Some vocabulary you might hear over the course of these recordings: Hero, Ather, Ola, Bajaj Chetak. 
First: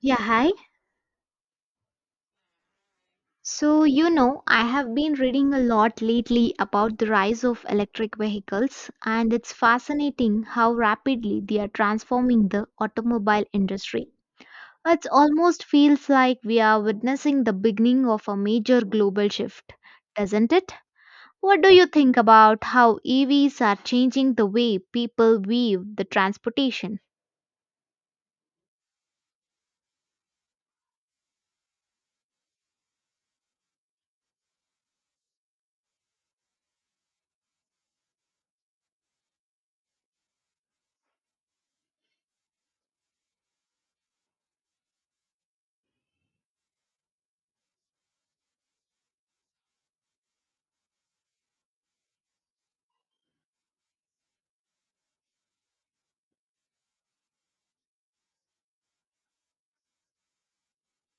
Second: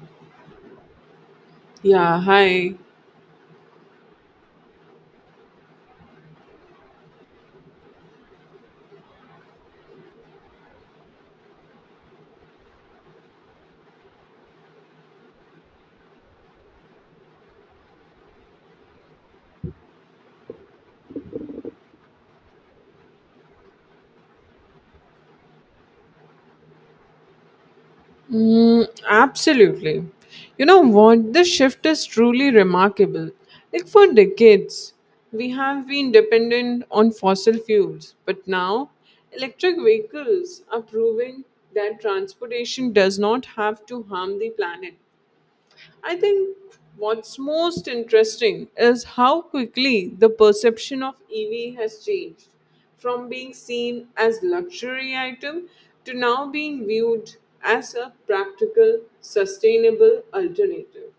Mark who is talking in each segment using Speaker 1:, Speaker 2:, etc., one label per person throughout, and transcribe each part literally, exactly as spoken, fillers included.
Speaker 1: Yeah, hi.
Speaker 2: Yeah, hi.
Speaker 1: So, you know, I have been reading a lot lately about the rise of electric vehicles, and it's fascinating how rapidly they are transforming the automobile industry. It almost feels like we are witnessing the beginning of a major global shift, doesn't it? What do you think about how E Vs are changing the way people view the transportation?
Speaker 2: Mm, absolutely. You know what? This shift is truly remarkable. Like for decades, we have been dependent on fossil fuels, but now electric vehicles are proving that transportation does not have to harm the planet. I think what's most interesting is how quickly the perception of E V has changed from being seen as luxury item to now being viewed as a practical sustainable alternative.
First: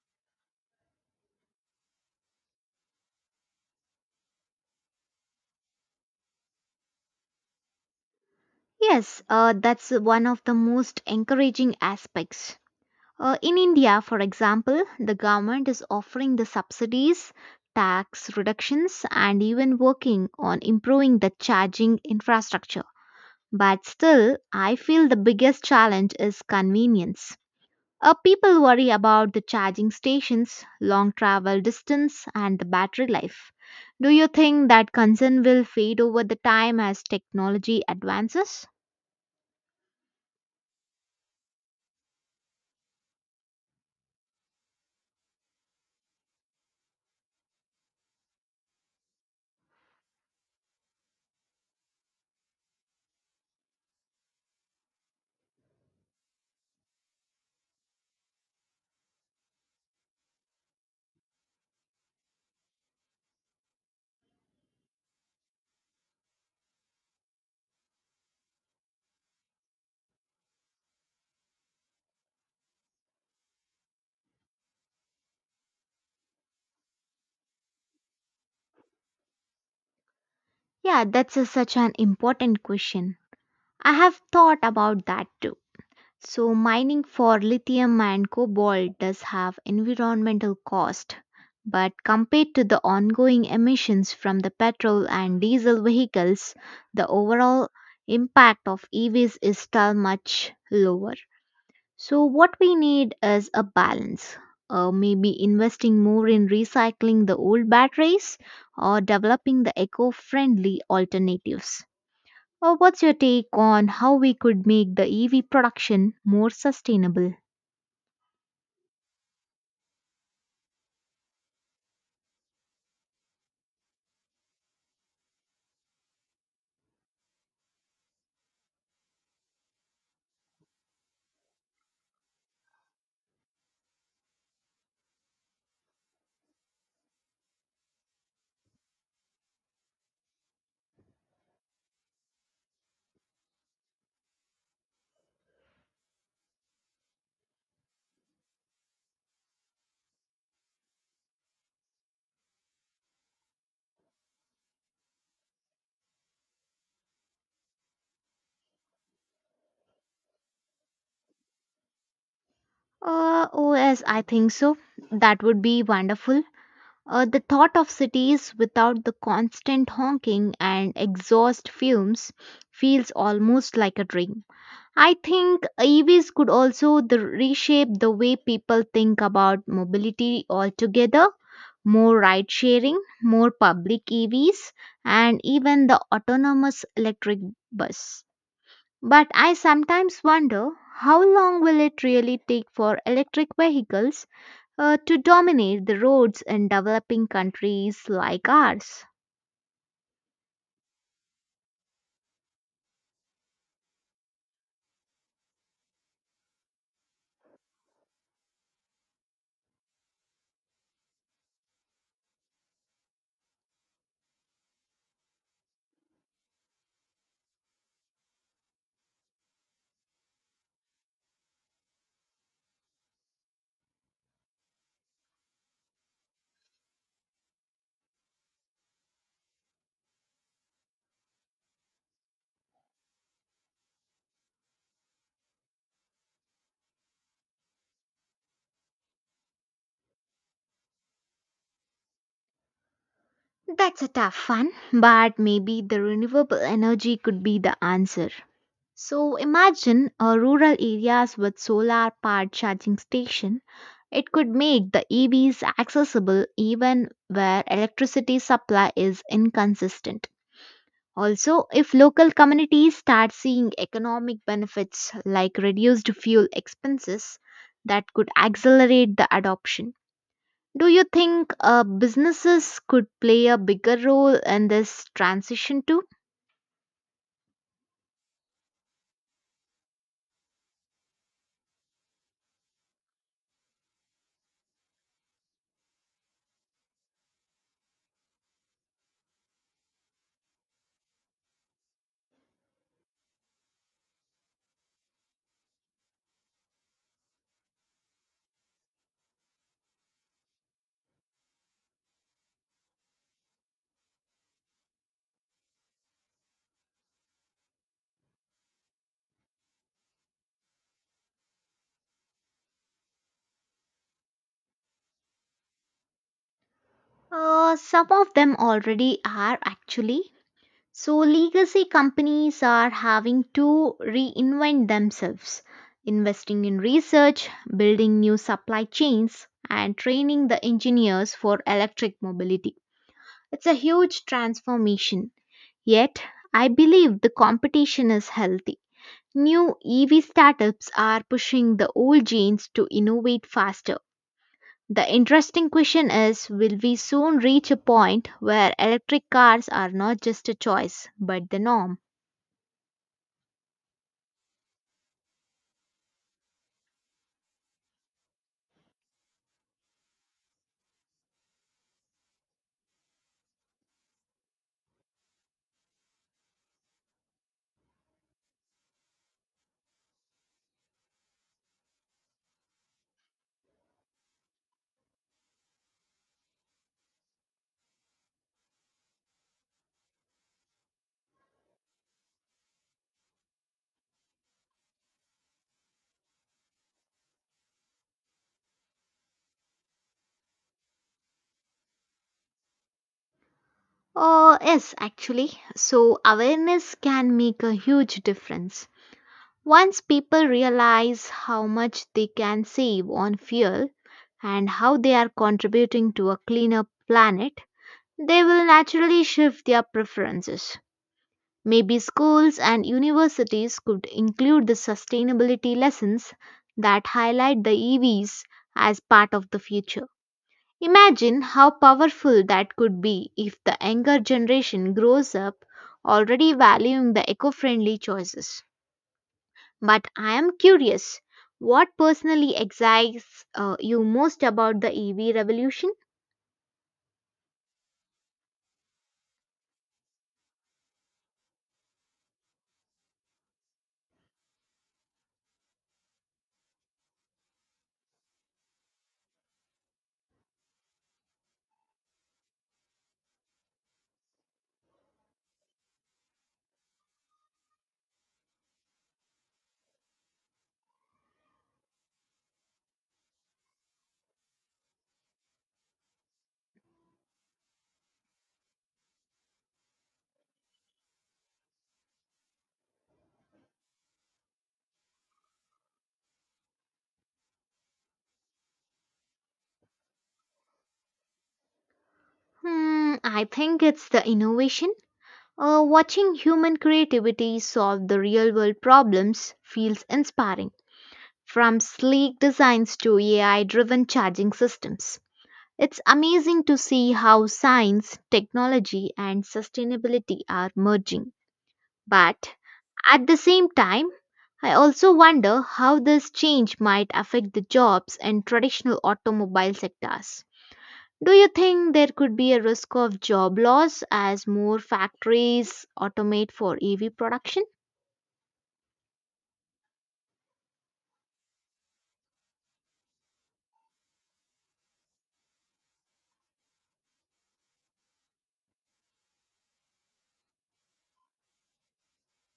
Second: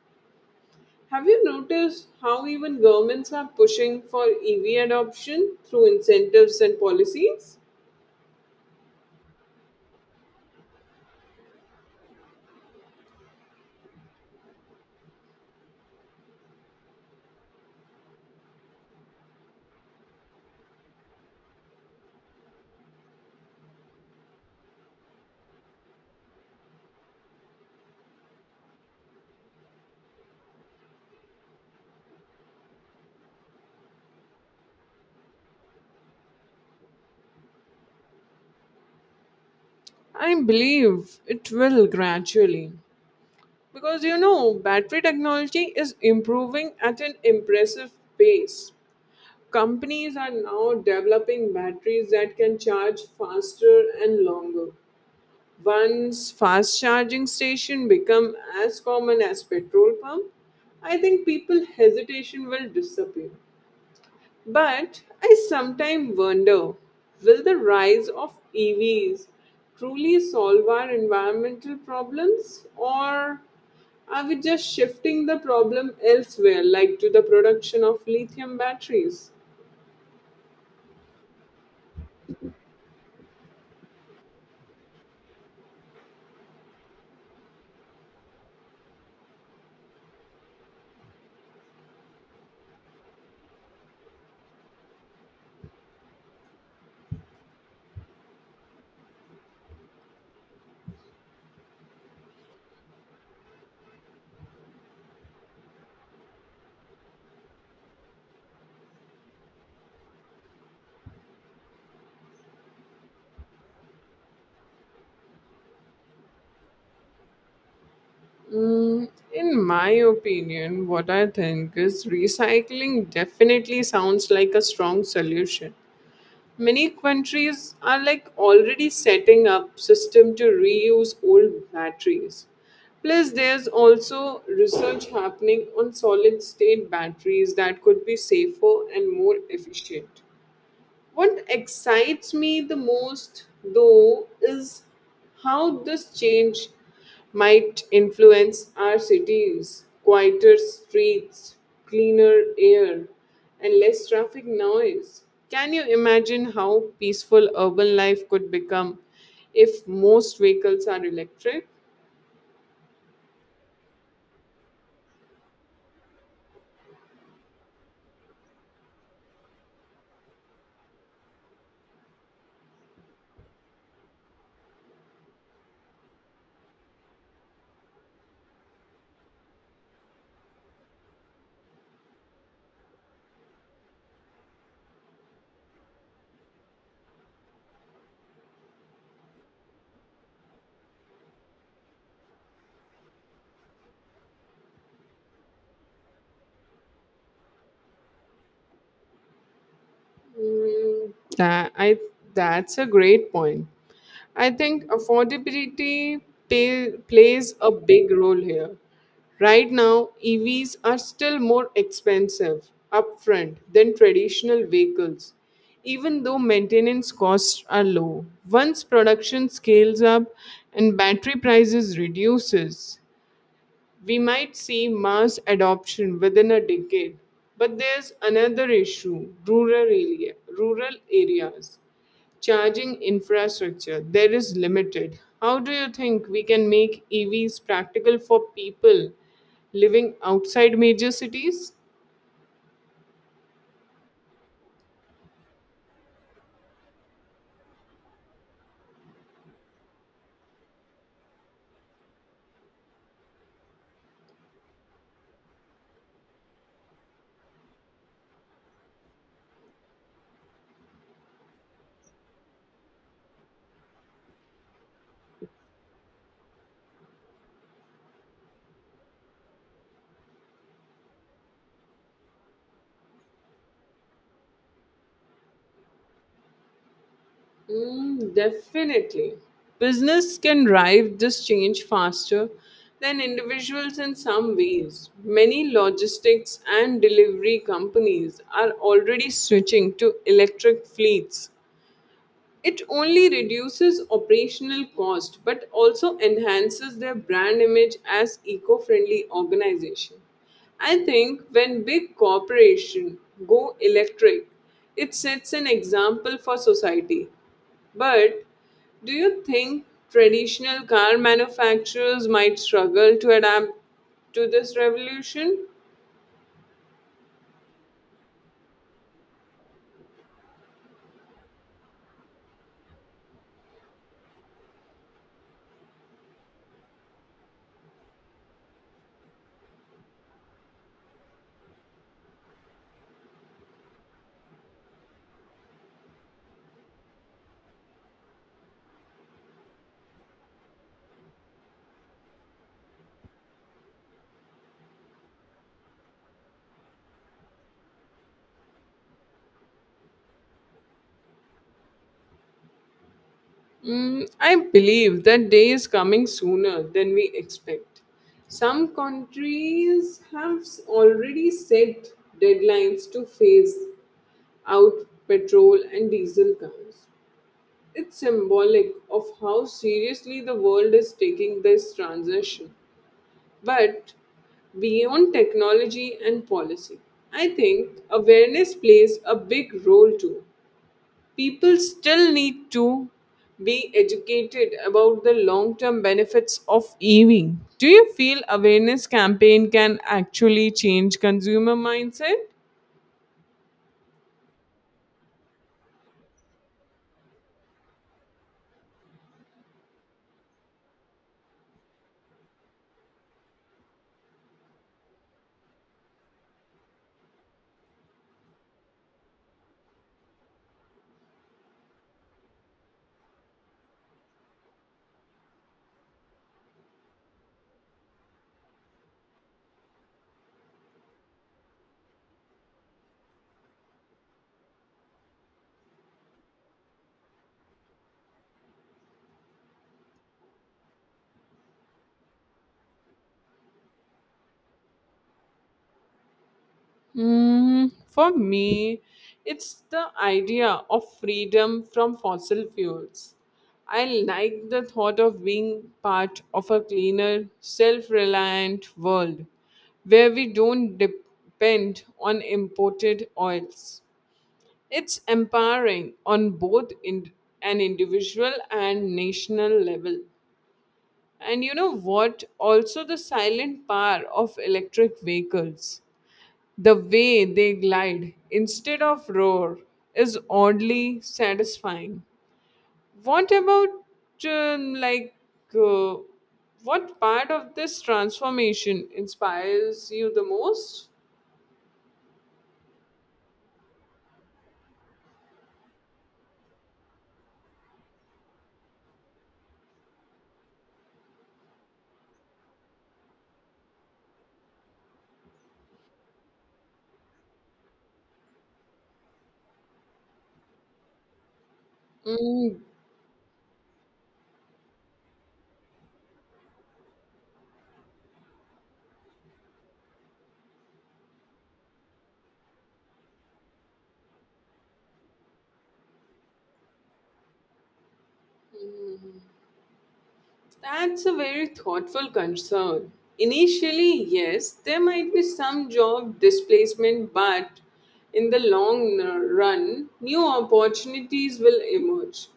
Speaker 2: Have you noticed how even governments are pushing for E V adoption through incentives and policies?
Speaker 1: Yes, uh, that's one of the most encouraging aspects. Uh, in India, for example, the government is offering the subsidies, tax reductions, and even working on improving the charging infrastructure. But still, I feel the biggest challenge is convenience. Uh, people worry about the charging stations, long travel distance, and the battery life. Do you think that concern will fade over the time as technology advances?
Speaker 2: I believe it will gradually. Because you know, battery technology is improving at an impressive pace. Companies are now developing batteries that can charge faster and longer. Once fast charging station become as common as petrol pump, I think people hesitation will disappear. But I sometimes wonder, will the rise of E Vs truly solve our environmental problems, or are we just shifting the problem elsewhere, like to the production of lithium batteries?
Speaker 1: Yeah, that's a- such an important question. I have thought about that too. So mining for lithium and cobalt does have environmental cost, but compared to the ongoing emissions from the petrol and diesel vehicles, the overall impact of E Vs is still much lower. So what we need is a balance. Uh, maybe investing more in recycling the old batteries or developing the eco friendly alternatives. Uh, what's your take on how we could make the E V production more sustainable?
Speaker 2: Mm, in my opinion, what I think is recycling definitely sounds like a strong solution. Many countries are like already setting up system to reuse old batteries. Plus, there's also research happening on solid state batteries that could be safer and more efficient. What excites me the most, though, is how this change might influence our cities. Quieter streets, cleaner air, and less traffic noise. Can you imagine how peaceful urban life could become if most vehicles are electric?
Speaker 1: Uh, oh, yes, I think so. That would be wonderful. Uh, the thought of cities without the constant honking and exhaust fumes feels almost like a dream. I think E Vs could also the reshape the way people think about mobility altogether. More ride sharing, more public E Vs, and even the autonomous electric bus. But I sometimes wonder how long will it really take for electric vehicles uh, to dominate the roads in developing countries like ours?
Speaker 2: Mm, that I that's a great point. I think affordability pay, plays a big role here. Right now, E Vs are still more expensive upfront than traditional vehicles, even though maintenance costs are low. Once production scales up and battery prices reduces, we might see mass adoption within a decade, but there's another issue rural, area, rural areas. Charging infrastructure, there is limited. How do you think we can make E Vs practical for people living outside major cities?
Speaker 1: That's a tough one, but maybe the renewable energy could be the answer. So imagine uh, rural areas with solar powered charging station. It could make the E Vs accessible even where electricity supply is inconsistent. Also, if local communities start seeing economic benefits like reduced fuel expenses, that could accelerate the adoption. Do you think uh, businesses could play a bigger role in this transition too?
Speaker 2: Mm, definitely. Business can drive this change faster than individuals in some ways. Many logistics and delivery companies are already switching to electric fleets it only reduces operational cost but also enhances their brand image as eco-friendly organization. I think when big corporations go electric, it sets an example for society. But do you think traditional car manufacturers might struggle to adapt to this revolution?
Speaker 1: Uh, some of them already are actually. So, legacy companies are having to reinvent themselves, investing in research, building new supply chains, and training the engineers for electric mobility. It's a huge transformation. Yet, I believe the competition is healthy. New E V startups are pushing the old genes to innovate faster. The interesting question is, will we soon reach a point where electric cars are not just a choice but the norm?
Speaker 2: Mm, I believe that day is coming sooner than we expect. Some countries have s- already set deadlines to phase out petrol and diesel cars. It's symbolic of how seriously the world is taking this transition. But beyond technology and policy, I think awareness plays a big role too. People still need to be educated about the long term benefits of E V. Do you feel awareness campaign can actually change consumer mindset?
Speaker 1: Oh, yes, actually. So, awareness can make a huge difference. Once people realize how much they can save on fuel and how they are contributing to a cleaner planet, they will naturally shift their preferences. Maybe schools and universities could include the sustainability lessons that highlight the E Vs as part of the future. Imagine how powerful that could be if the younger generation grows up already valuing the eco friendly choices. But I am curious, what personally excites uh, you most about the E V revolution?
Speaker 2: Mm, for me, it's the idea of freedom from fossil fuels. I like the thought of being part of a cleaner, self reliant world where we don't depend on imported oils. It's empowering on both in an individual and national level. And you know what? Also, the silent power of electric vehicles, the way they glide instead of roar, is oddly satisfying. What about um, like uh, what part of this transformation inspires you the most?
Speaker 1: Hmm, I think it's the innovation. Uh, watching human creativity solve the real world problems feels inspiring. From sleek designs to A I driven charging systems. It's amazing to see how science, technology, and sustainability are merging. But
Speaker 2: Mm,
Speaker 1: at the same time, I also wonder how this change might affect the jobs in traditional automobile sectors. Do you think there could be a risk of job loss as more factories automate for E V production?
Speaker 2: That's a very thoughtful concern. Initially, yes, there might be some job displacement, but in the long run, new opportunities will emerge,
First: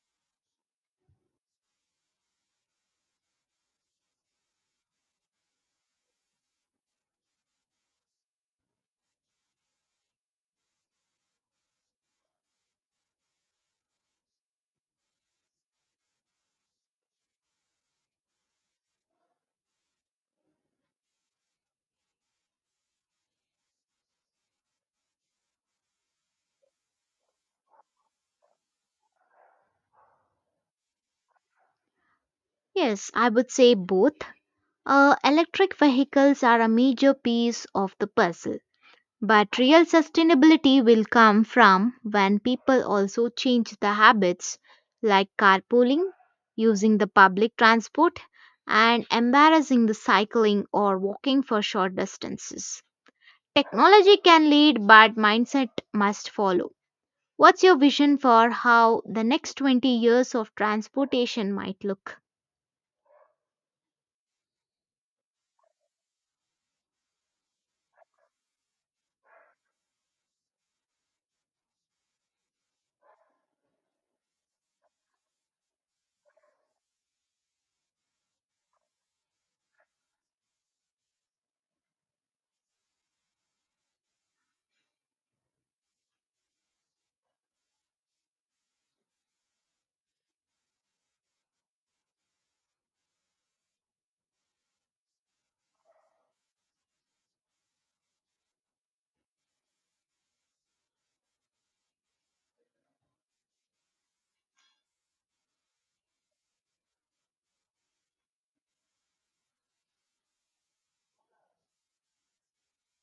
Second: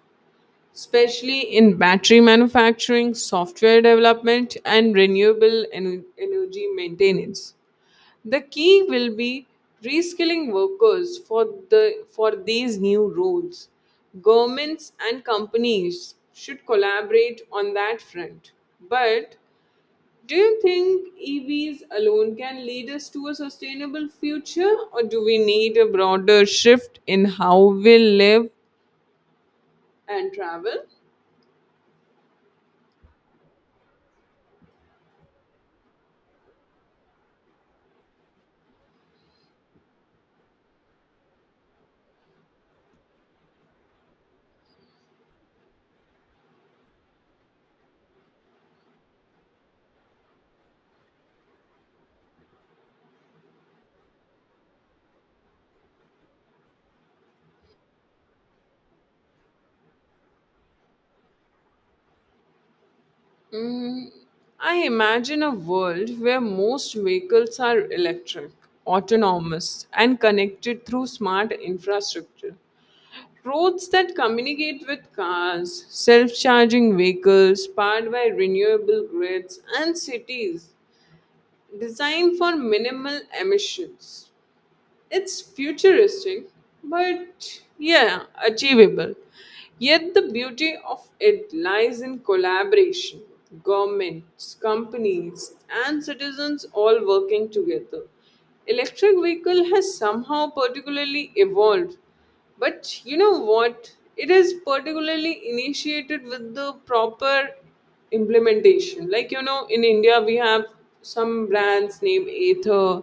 Speaker 2: especially in battery manufacturing, software development, and renewable en- energy maintenance. The key will be reskilling workers for the for these new roles. Governments and companies should collaborate on that front. But do you think E Vs alone can lead us to a sustainable future, or do we need a broader shift in how we live and travel?
Speaker 1: Yes, I would say both. Uh, electric vehicles are a major piece of the puzzle, but real sustainability will come from when people also change the habits like carpooling, using the public transport, and embarrassing the cycling or walking for short distances. Technology can lead, but mindset must follow. What's your vision for how the next twenty years of transportation might look?
Speaker 2: Mm, I imagine a world where most vehicles are electric, autonomous, and connected through smart infrastructure. Roads that communicate with cars, self charging vehicles powered by renewable grids, and cities designed for minimal emissions. It's futuristic, but yeah, achievable. Yet the beauty of it lies in collaboration governments, companies, and citizens all working together. Electric vehicle has somehow particularly evolved, but you know what? It is particularly initiated with the proper implementation. Like you know, in India we have some brands named Ather,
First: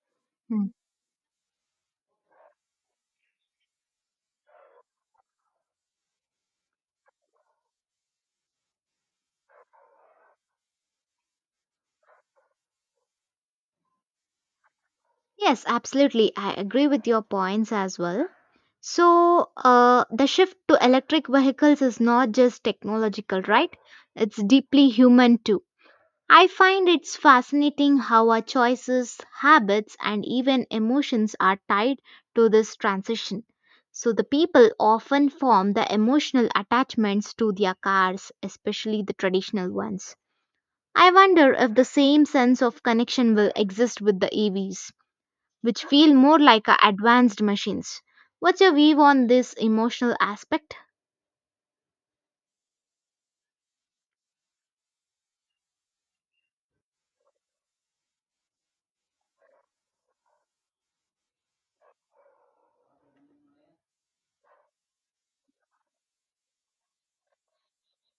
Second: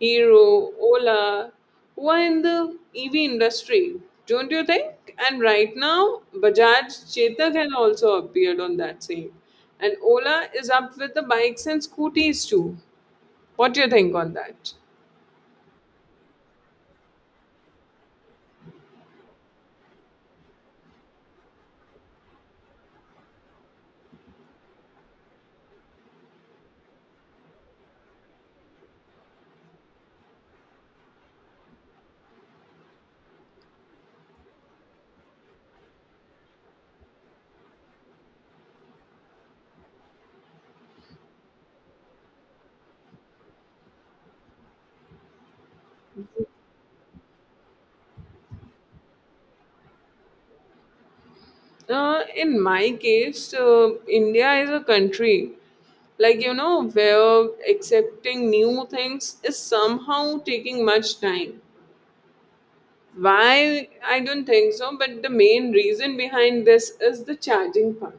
Speaker 2: Hero,
Speaker 1: Hmm.
Speaker 2: Ola, who are in the E V industry. Don't you think? And right now, Bajaj Chetak has also appeared on that same. And Ola is up with the bikes and scooters too. What do you think on that?
Speaker 1: Yes, absolutely. I agree with your points as well. So, uh, the shift to electric vehicles is not just technological, right? It's deeply human too. I find it's fascinating how our choices, habits, and even emotions are tied to this transition. So, the people often form the emotional attachments to their cars, especially the traditional ones. I wonder if the same sense of connection will exist with the E Vs which feel more like uh, advanced machines. What's your view on this emotional aspect?
Speaker 2: Uh, in my case, uh, India is a country, like you know, where accepting new things is somehow taking much time. Why? I don't think so, but the main reason behind this is the charging part.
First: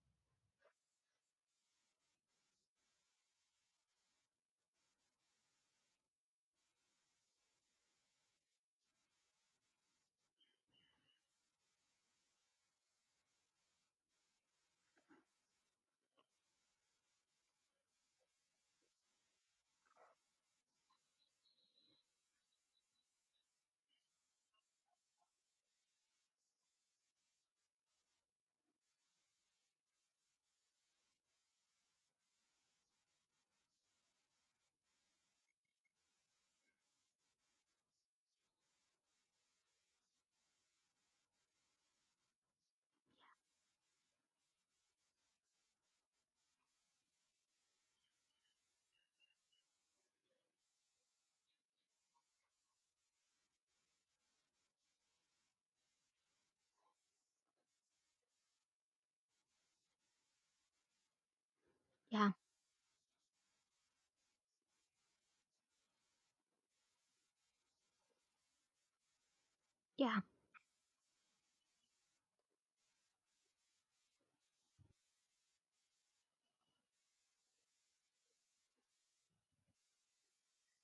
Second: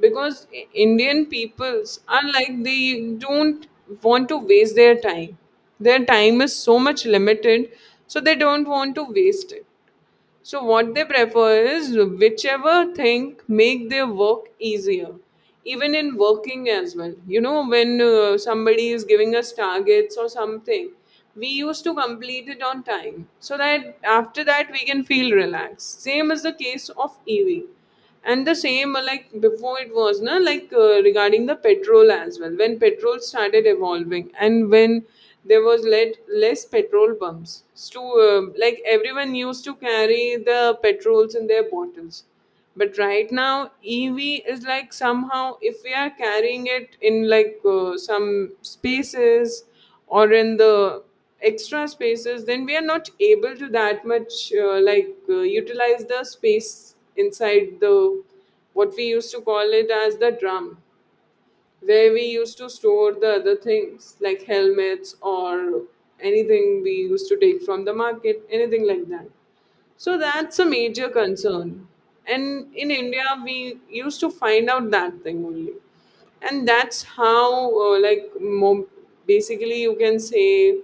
Speaker 2: Because I- Indian peoples are like they don't want to waste their time. Their time is so much limited, so they don't want to waste it, so what they prefer is whichever thing make their work easier, even in working as well. You know, when uh, somebody is giving us targets or something, we used to complete it on time so that after that we can feel relaxed. Same is the case of E V and the same uh, like before it was na like uh, regarding the petrol as well, when petrol started evolving and when there was led less petrol pumps to um like everyone used to carry the petrols in their bottles, but right now ev is like somehow if we are carrying it in like uh, some spaces or in the extra spaces, then we are not able to that much uh, like uh, utilize the space inside the what we used to call it as the drum where we
Speaker 1: Yeah,
Speaker 2: used to store the other things like helmets or anything we used to take from the market, anything like that. So
Speaker 1: yeah,
Speaker 2: that's a major concern. And in India, we used to find out that thing only. And that's how, uh, like, mo- basically, you can say,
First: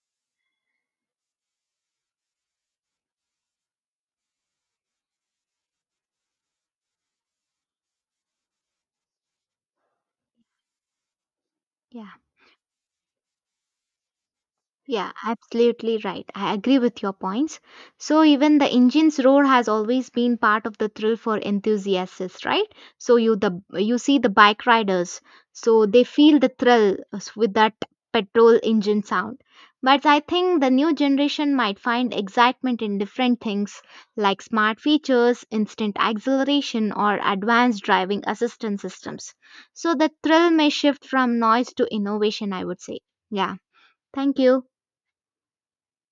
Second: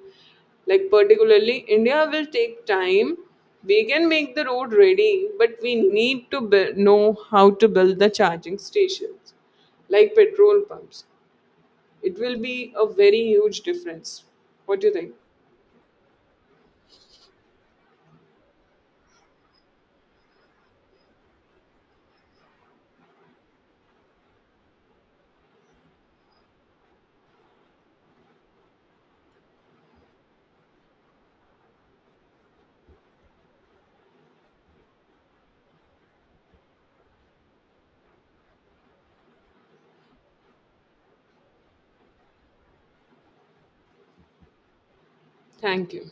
Speaker 2: like, particularly, India will take time. We can make the road ready, but we need to buil- know how to build the charging stations like petrol pumps.
Speaker 1: yeah.
Speaker 2: It will be a very huge difference. What do you think?
Speaker 1: Yeah, absolutely right. I agree with your points. So even the engine's roar has always been part of the thrill for enthusiasts, right? So you the you see the bike riders, so they feel the thrill uh, s- with that petrol engine sound. But I think the new generation might find excitement in different things like smart features, instant acceleration, or advanced driving assistance systems. So the thrill may shift from noise to innovation, I would say. Yeah. Thank you.
Speaker 2: Thank you.